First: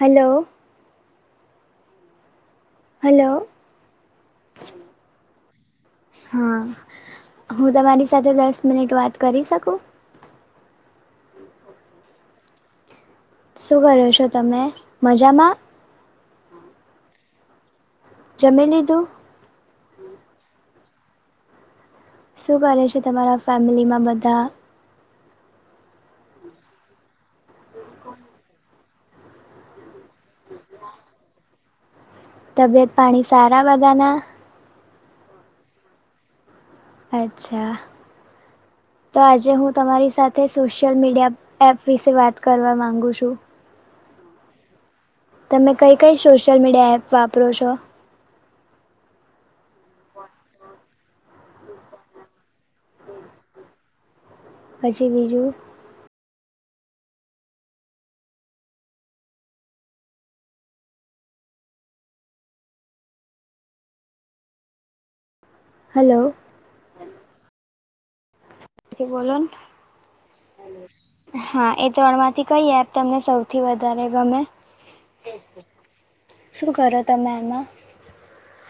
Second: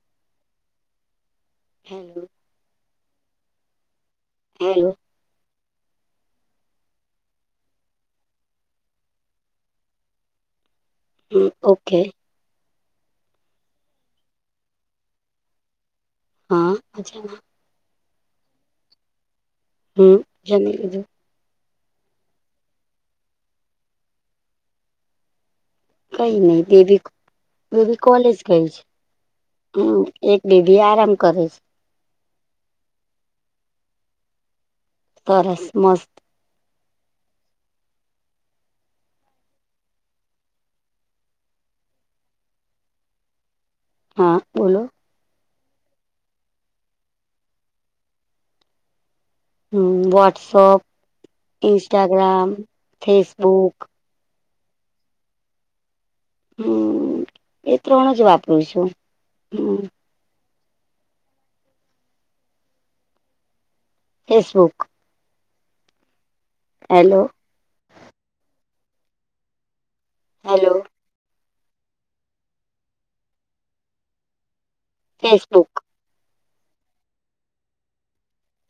Hello hello hello hello હા હું તમારી સાથે દસ મિનિટ વાત કરી શકું. હુ ઓકે શું કરો છો તમે મજામાં હા મજામાં જમી લીઘુ હુ જમી લીઘુ શું કરે છે તમારા ફેમિલીમાં બધા કઈ નઈ બેબી બેબી કોલેજ ગઈ છે. હું એક બેબી આરામ કરે છે. તબિયત પાણી સારા બધાના સરસ મસ્ત અચ્છા. તો આજે હું તમારી સાથે સોશિયલ મીડિયા એપ વિશે વાત કરવા માંગુ છું. હા બોલો તમે કઈ કઈ સોશિયલ મીડિયા એપ વાપરો છો. હું વોટ્સઅપ, ઇન્સ્ટસ્ટાગ્રામ, ફેસબુક પછી બીજું હમ એ ત્રણ જ વાપરું છું હમ ફેસબુક હલો હેલો તે બોલો ને. હાલો. હા એ ત્રણ માંથી કઈ એ તમને સૌથી વધારે ગમે? ફેસબુક. શું કરો તમે એમાં?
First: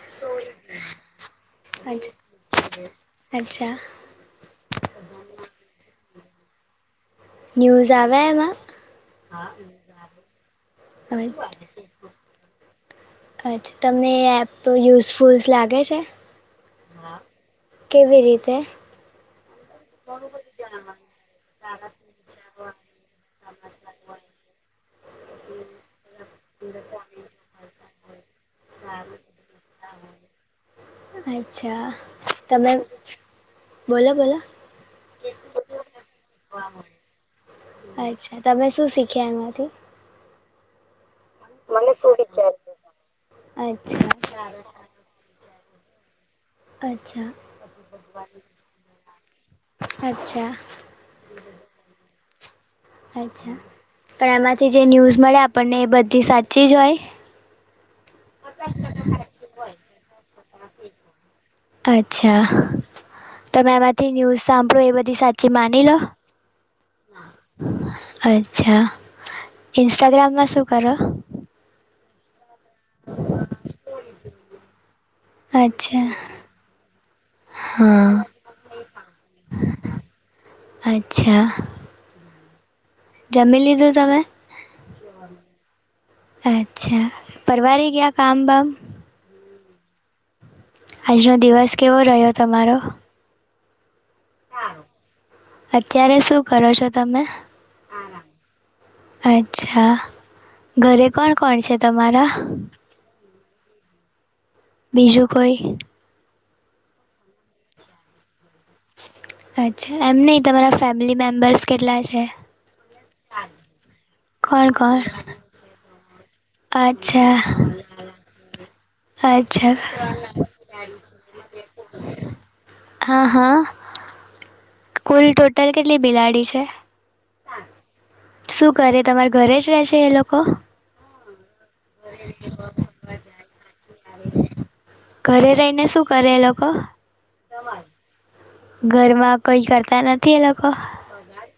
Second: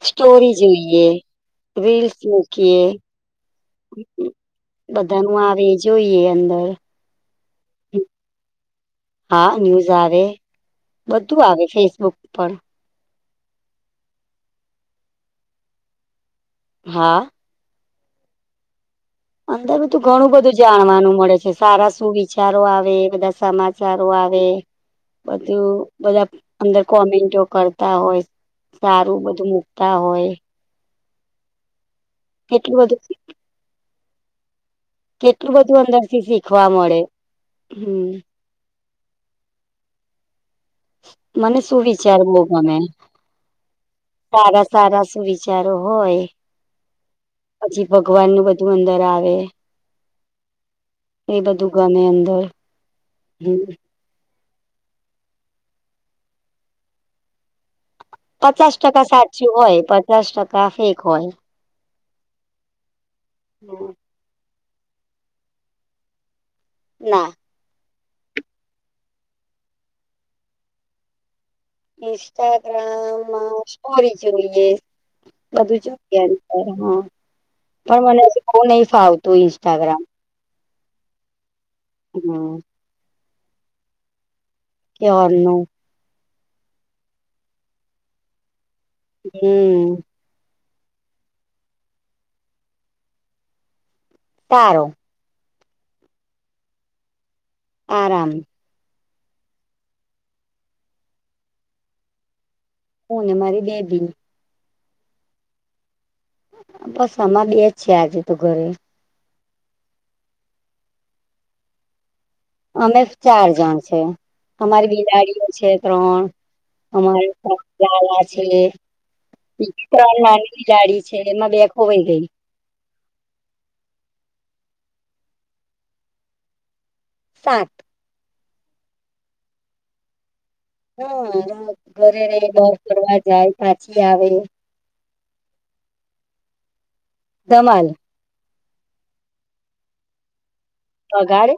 સ્ટોરી જોઈએ, અચ્છા રીલ્સ મુકીએ. અચ્છા બધા નુ આવે જોઈએ અંદર. ન્યૂઝ આવે એમાં હા ન્યૂઝ આવે. બધું આવે ફેસબુક પર. અચ્છા તમને એ એપ યુઝફુલ્સ લાગે છે. હાં. કેવી રીતે? અંદર તો ઘણું બધું જાણવાનું મળે છે. સારા સુું વિચારો આવે એ, બધા સમાચારો આવે. બધું બધા અંદર કોમેન્ટો કરતા હોય. સારું બધું મુકતા હોય. અચ્છા. તમે કેટલું બધું બોલો બોલો. કેટલું બધું અંદરથી શીખવા મળે. હમ અચ્છા તમે શું શીખ્યા એમાંથી? મને શું વિચાર બો ગમે, સારા સારા શું વિ વિચારો હોય અચ્છા પછી ભગવાન નુ બધું અંદર આવે. અચ્છા અચ્છા એ બધું ગમે અંદર. અચ્છા હમ પણ એમાંથી જે ન્યૂઝ મળે આપણને એ બધી સાચી જ હોય. પચાસ ટકા સાચું હોય, પચાસ ટકા ફેક હોય. અચ્છા તમે એમાંથી ન્યૂઝ સાંભળો એ બધી સાચી માની લો? ના [inaudible] અચ્છા ઇન્સ્ટાગ્રામમાં શું કરો? ઇન્સ્ટાગ્રામમાં સ્ટોરી જોઈએ. બધું અચ્છા જો હા. પણ હા મને હ બહુ નહી ફાવતું ઇન્સ્ટાગ્રામ. અચ્છા. હમ્મ. જમી લીધું તમે? કયાર નું. અચ્છા પરવારી ગીયા કામ બામ. હમ્મ. આજનો દિવસ કેવો રહ્યો તમારો? સારો. અત્યારે શું કરો છો તમે? આરામ. અચ્છા ઘરે કોણ કોણ છે તમારા? હુને મારી બેબી. બીજું કોઈ? બસ આમામાં બે જ છે આજે તો ઘરે. અચ્છા એમ નહીં તમારા ફેમિલી મેમ્બર્સ કેટલા છે? અમે ચાર જણ છે. કોણ અમારી કોણ બિલાડીઓ છે ત્રણ. અચ્છા [unintelligible] અચ્છા ત્રણનાની બિલાડી છે. એમાં બે ખોવાઈ ગઈ. હા હા કુલ ટોટલ કેટલી બિલાડી છે? સાત શું કરે તમારા ઘરે જ રહે છે એ લોકો હા ઘરે રહી બાર ફર જાય પાછી આવે ઘરે રહીને શું કરે એ લોકો ધમલ ઘરમાં કઈ કરતા નથી એ લોકો બગાડે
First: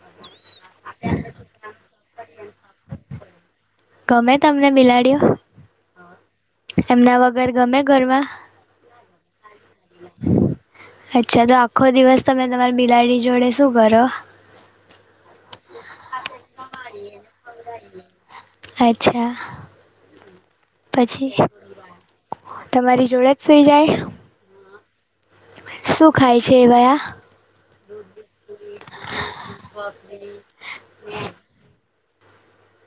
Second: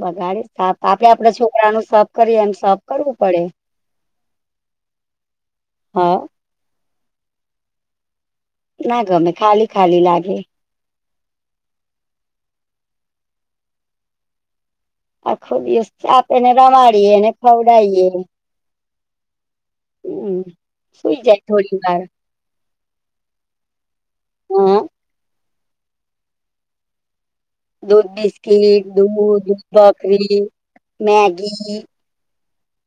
બગાડે સાપ આપડે આપડે છોકરા નું સફ કરીએ એમ સફ કરવું પડે ગમે તમને મિલાડયો હા એમના વગર ગમે ઘરમાં ના ગમે ખાલી ખાલી લાગે અચ્છા તો આખો દિવસ તમે તમારી બિલાડી જોડે શું કરો આખું દિવસ ચાપેને રમાડીએ ને ખવડાયએ અચ્છા હમ સુઈ જાય પછી થોડી વાર તમારી જોડ જ સઈ જાય હા શું ખાય છે એવાયા દધ બિસ્કીટ દધધ બકરી મેગી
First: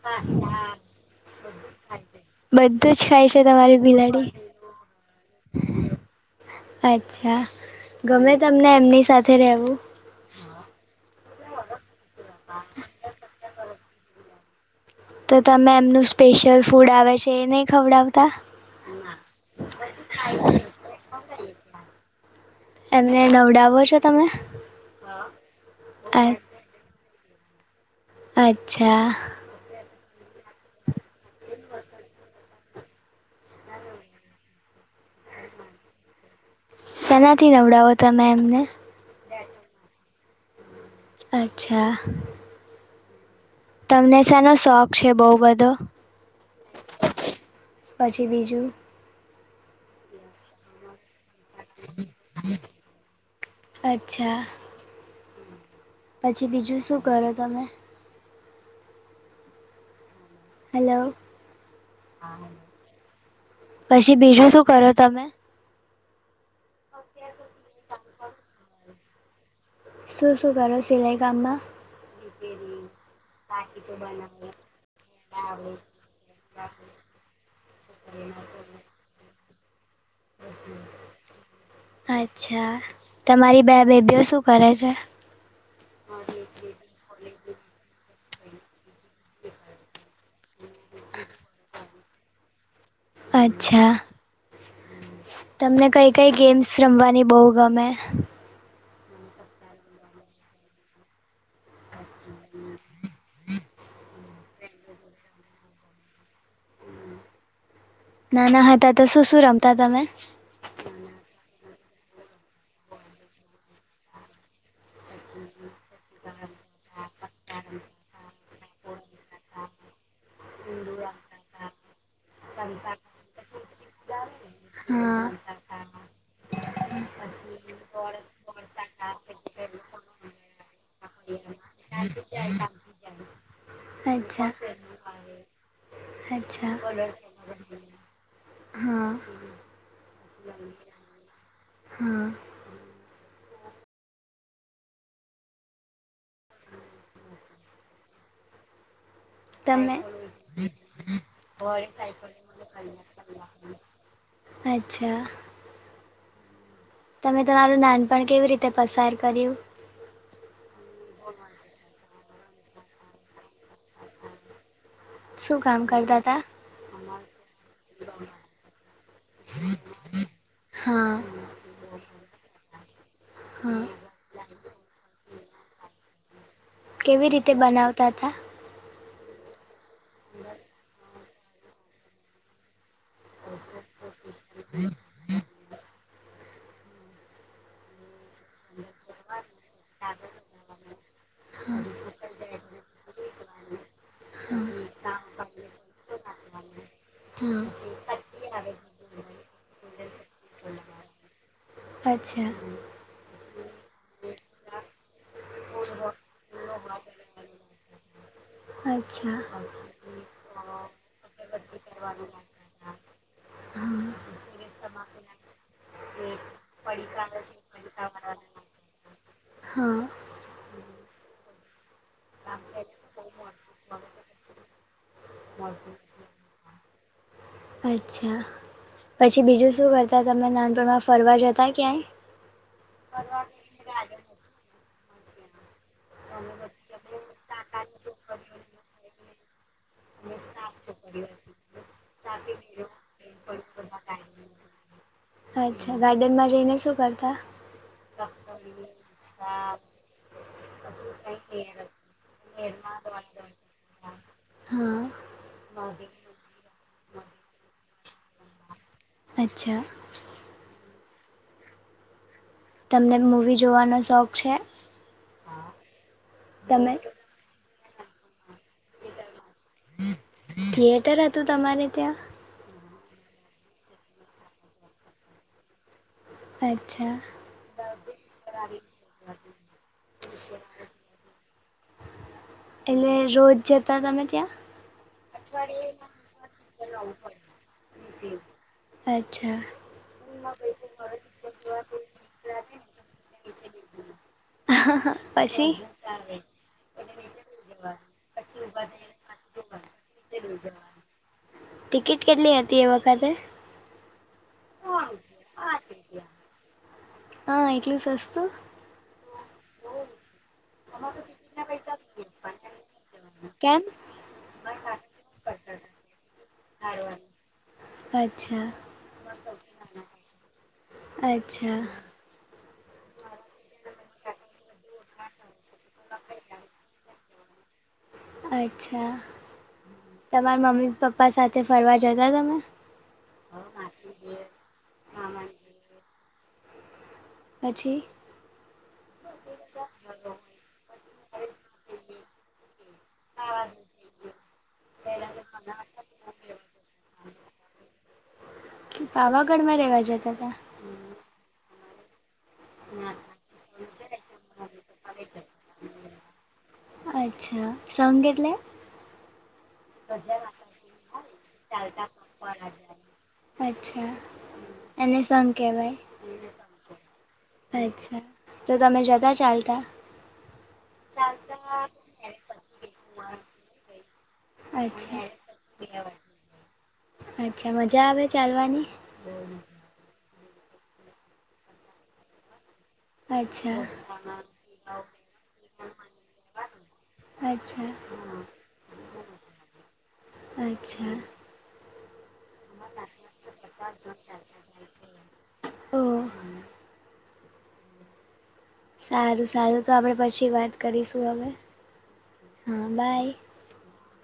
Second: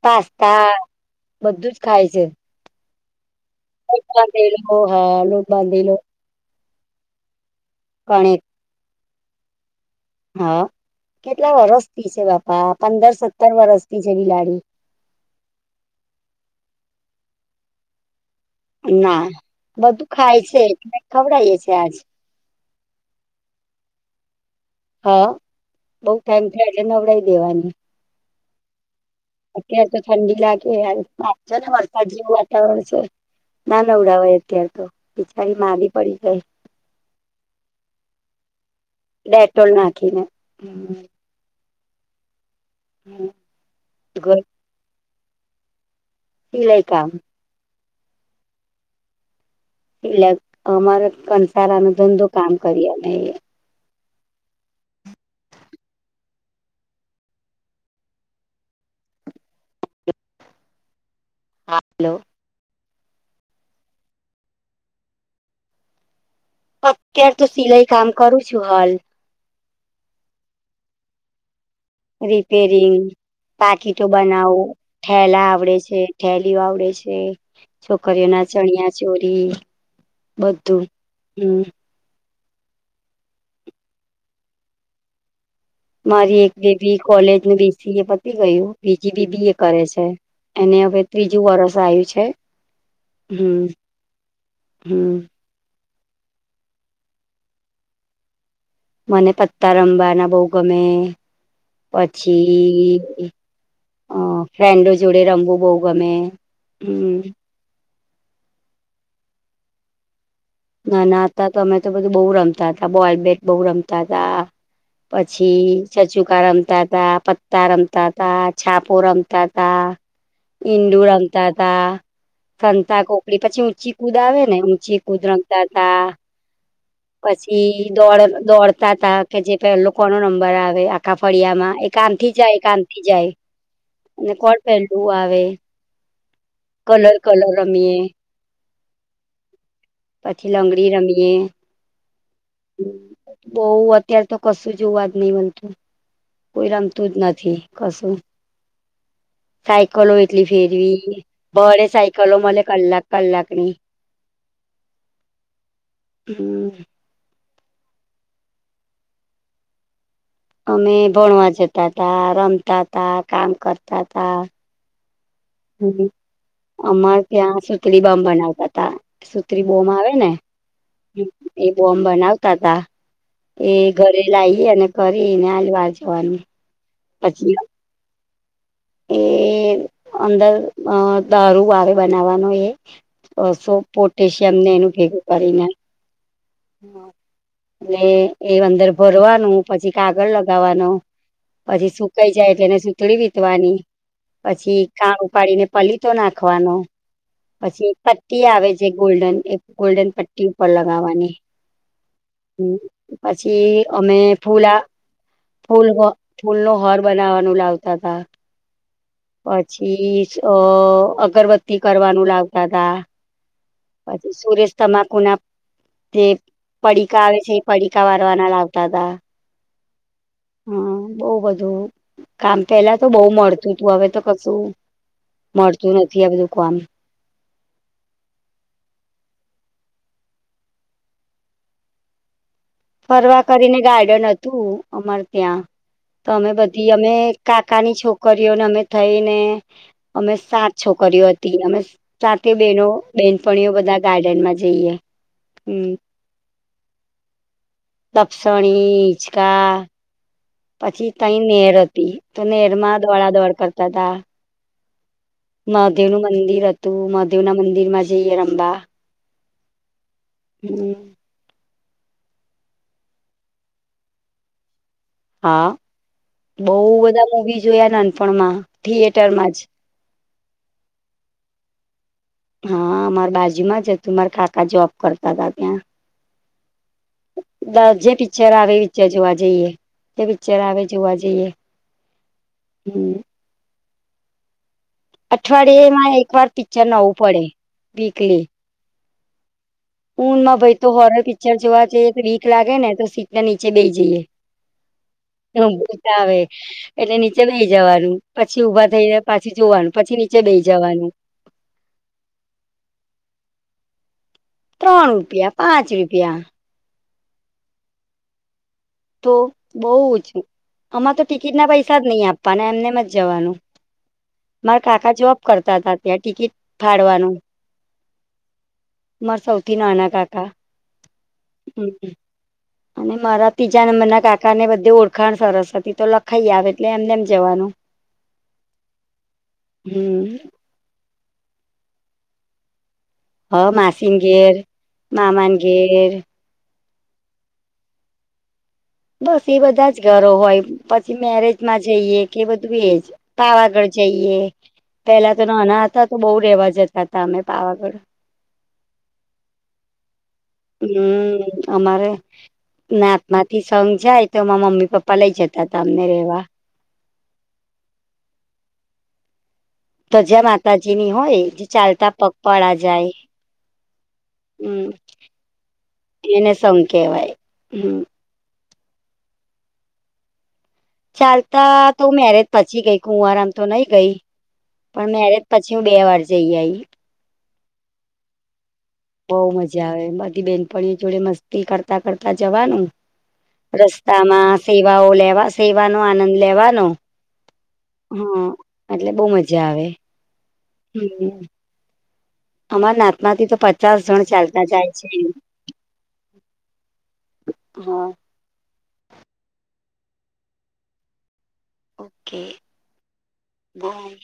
પાસ્તા બધું જ ખાય છે તું જ ખાય છે તમારી લોટ બિલાડી બાંધેલો હા લોટ બાંધેલો અચ્છા ગમે કણેક તમને એમની સાથે રહેવું હા કેટલા વરસથી છે બાપા પંદર સત્તર વરસથી છે બિલાડી તો તમે એમનું સ્પેશિયલ ફૂડ આવે છે એ નહી ખવડાવ ના બધું ખાય છે ખવડાયે છે આજ એમને નવડાવો છો તમે હા બઉ અ- ટાઈમથી એટલે નવડાઈ દેવાની અચ્છા અત્યારે તો ઠંડી લાગે આજોને વરસાદ જેવું વાતાવરણ છે ના નવડાય અત્યારેતો બિચારી મારી પડી જાય સલાથી નવડાવો તમે એમને ડેટોલ નાખીને છે હમ તમને શાનો શોખ છે બહુ બધો સિલાઈ કામ પછી બીજું એટલે અમારે કંસારાનો ધંધો કામ કરીએ અચ્છા પછી બીજું શું કરો તમે હલો હા હલો પછી બીજું શું કરો તમે અત્યારેતો સિલાઈ કામ કરું છું હાલ સુસુઘ સિલાઈ કામમાં રિપેરિંગ પાકીટો બનાવો ઠેલા આવડે છે ઠેલીઓ આવડે છે છોકરીઓના ચણિયા ચોરી બધું હમ અચ્છા તમારી બે બેબીઓ શું કરે છે મારી એક બેબી કોલેજ નું બીસીએ પતી ગયું બીજી બી બી એ કરે છે એને હવે ત્રીજું વરર્ષ આવ્યું છે હમ અચ્છા હમ કંઈ ગેમ્સ રમવાની બહુ ગમે મને પત્તા રમવાના બહુ ગમે પછી અ ફ્રેન્ડો જોડે રમવું બહુ ગમે હમ ના ના હતા તો શું શું રમતા તમે ના ના હતા તો અમે તો બધું બહુ રમતા હતા બોલ બેટ બહુ રમતા હતા પછી છચુકા રમતા તા પત્તા રમતા તા છાપો રમતા તા ઇંડુ રમતા તા સંતા કોકરી પછી ઊંચી કૂદ આવે ને ઊંચી કૂદ હા રમતા તા પછી દોડ દોડતા તા કે જે પેલો કોનો નંબર આવે આખા ફળિયામાં એક આમ થી જાય‌ એક આમ થી જાય અને અચ્છા કોણ પહેલું આવે અચ્છા કલર કલર રમીએ હા પછી લંગડી રમીએ હા બહુ અત્યારે તો કશું જોવા જ નહી મળનતું કોઈ રમતું જ નથી કશું [inaudible] [inaudible] સાયકલો એટલી ફેરવી ભડૈ સાયકલો મળે કલાક કલાકની અચ્છા હમ તમે તમારું નાન પણ કેવી રીતે પસાર કર્યું? અમે ભણવા જતા તા રમતા તા કામ કરતા તા. શું કામ કરતા તા? અમારે ત્યાં સુતરી બમ બનાવતા તા સુત્રી બોમ આવે ને. હા એ બોમ બનાવતા તા. એ હા ઘરે લાઈ અને ફરીને હાલ વાર જવાની. કેવી રીતે બનાવતા હતા? એ અંદર મ દારૂ વારુ બનાવાનું એ અ સો પોટેશિયમ નેમ ભેગું કરીને. હ અને એ અંદર ભરવાનું પછી કાગળ લગાવાનું. હા પછી સુકાઈ જાય એટલે એને સુતડી વીતવાની પછી કા હા ઉપાડીને પલી તો નાખવાનો હા પછી એક પટ્ટી આવે જે ગોલ્ડન એ ગોલ્ડન પટ્ટી ઉપર લગાવાની અચ્છા કે અમે ફૂલા ફૂલહ ફૂલો ઘર બનાવાનું લાવતા તા. અચ્છા પછી અ અગરબત તી કરવાનું લાવતા તા હા પછી સુરેશ તમાકુના જે પડીકા આવે છે એ પડીકા વારવાના લાવતા હતા. હા. હા બઉ બધું કામ પેલા તો બઉ મળતું. તું હવે તો કશું મળતું નથી આ બધું કોમ. અચ્છા. પછી બીજું શું કરતા તમને નાનપણમાં ફરવા જતા ક્યાંય ફરવા કરીને ગાર્ડન હતું અમારે ત્યાં. તો અમે બધી અમે કાકાની છોકરીઓને અમે થઈ ને [inaudible] [inaudible] અમે સાત છોકરીઓ હતી અમે સાતે બેહેનો બેનપણીઓ બધા ગાર્ડનમાં જઈએ. હમ અચ્છા ગાર્ડનમાં જઈને શું કરતા? લપસણી હીંચકા પછી તઈ નેર હતી તો નેરમાં દોડા દોડ કરતા તા. હા. મહાદેવનું મંદિર હતું મહાદેવના મંદિર માં જઈએ રમવા. અચ્છા. હમ. તમને મૂવી જોવાનો શોખ છે? હા બઉ તમે બધા મુવી જોયા નાનપણમાં થિયેટર માં જ. થિયેટર હતું તમારે ત્યાં હા અમારા બાજુમાં જ હતું મારા કાકા જોબ કરતા તા ત્યાં. અ બ જે પીચર આવે પીચર જોવા જઈએ. તે પિચર આવે જોવા જઈએ. એટલે રોજ જતા તમે ત્યાં. અઠવાડિયે માંરે એક વાર પિચર નવું પડે વીકલી. અચ્છા. ઉનમાં ભાઈ તો હોરર પિચર જોવા જઈએ તો બીક લાગે ને તો સીટ ના નીચે બેઈ જઈએ. હા હા. એ ભૂત આવે એટલે નીચે બેહી જવાનું પછી ઊભા થઈને પાછી જોવાનું પછી ની ટિકિટ કેટલી હતી એ વખતે? ત્રણ રૂપિયા પાંચ રૂપિયા. હા એટલું જ સસ્તું? તો બહુ ઓછી, આમાં તો ટિકિટ ના પૈસા જ નહી આપવાના એમનેમ જ જવાનું. કેમ મારા કાકા જોબ કરતા હતા ત્યાં ટિકિટ ફાળવાનું. અચ્છા મારા સૌથી નાના કાકા, અચ્છા હમ. અને મારા ત્રીજાં મરના કાકા ને બધે ઓળખાણ સરસ હતી તો લખાઈ આવે એટલે એમને એમ જવાનું. અચ્છા, હમ તમાર મમ્મી પપ્પા સાથે જદા તમે? હ માસીન ઘેર, મામાન ઘેર. પછી? બસ એ બધા જ ઘરો હોય પછી મેરેજમાં જઈએ કે બધું એજ પાવાગઢ જઈએ, પેલા તો નોના હતા તો બહુ રેવા જતા હતા અમે પાવાગઢ. પાવાગઢ માં રહેવા જ હમ અમારે નાત માંથી સઘ જાય તો એમાં મમ્મી પપ્પા લઇ જતા હતા અમને રેવા. અચ્છા સંઘ એટલે? તો જ્યાં માતાજીની હોય જે ચાલતા પગપાળા જાય. અચ્છા હમ, એને સંઘ કહેવાય એને સંઘ કેવાય. અચ્છા, તો તમે જતા ચાલતા? ચાલતા તો મેરેજ પછી ગઈ કુંવારમ તો નઈ ગઈ. પણ અચ્છા મેરેજ પછી હું બે વાર જઈ આઈ.. અચ્છા મજા આવે ચાલવાની? બહુ મજા આવે બધી બેનપણી જોડે મસ્તી કરતા કરતા જવાનું. અચ્છા રસ્તામાં સેવાઓ લેવા સેવાનો આનંદ લેવાનો. અચ્છા હા એટલે બહુ મજા આવે. અચ્છા. હમ અમારા નાતમાંથી તો પચાસ જણ ચાલતા જાય છે. ઓહ હા. સારું સારું તો આપડે પછી વાત કરીશું હવે. ઓકે, હા બાય બાઈ.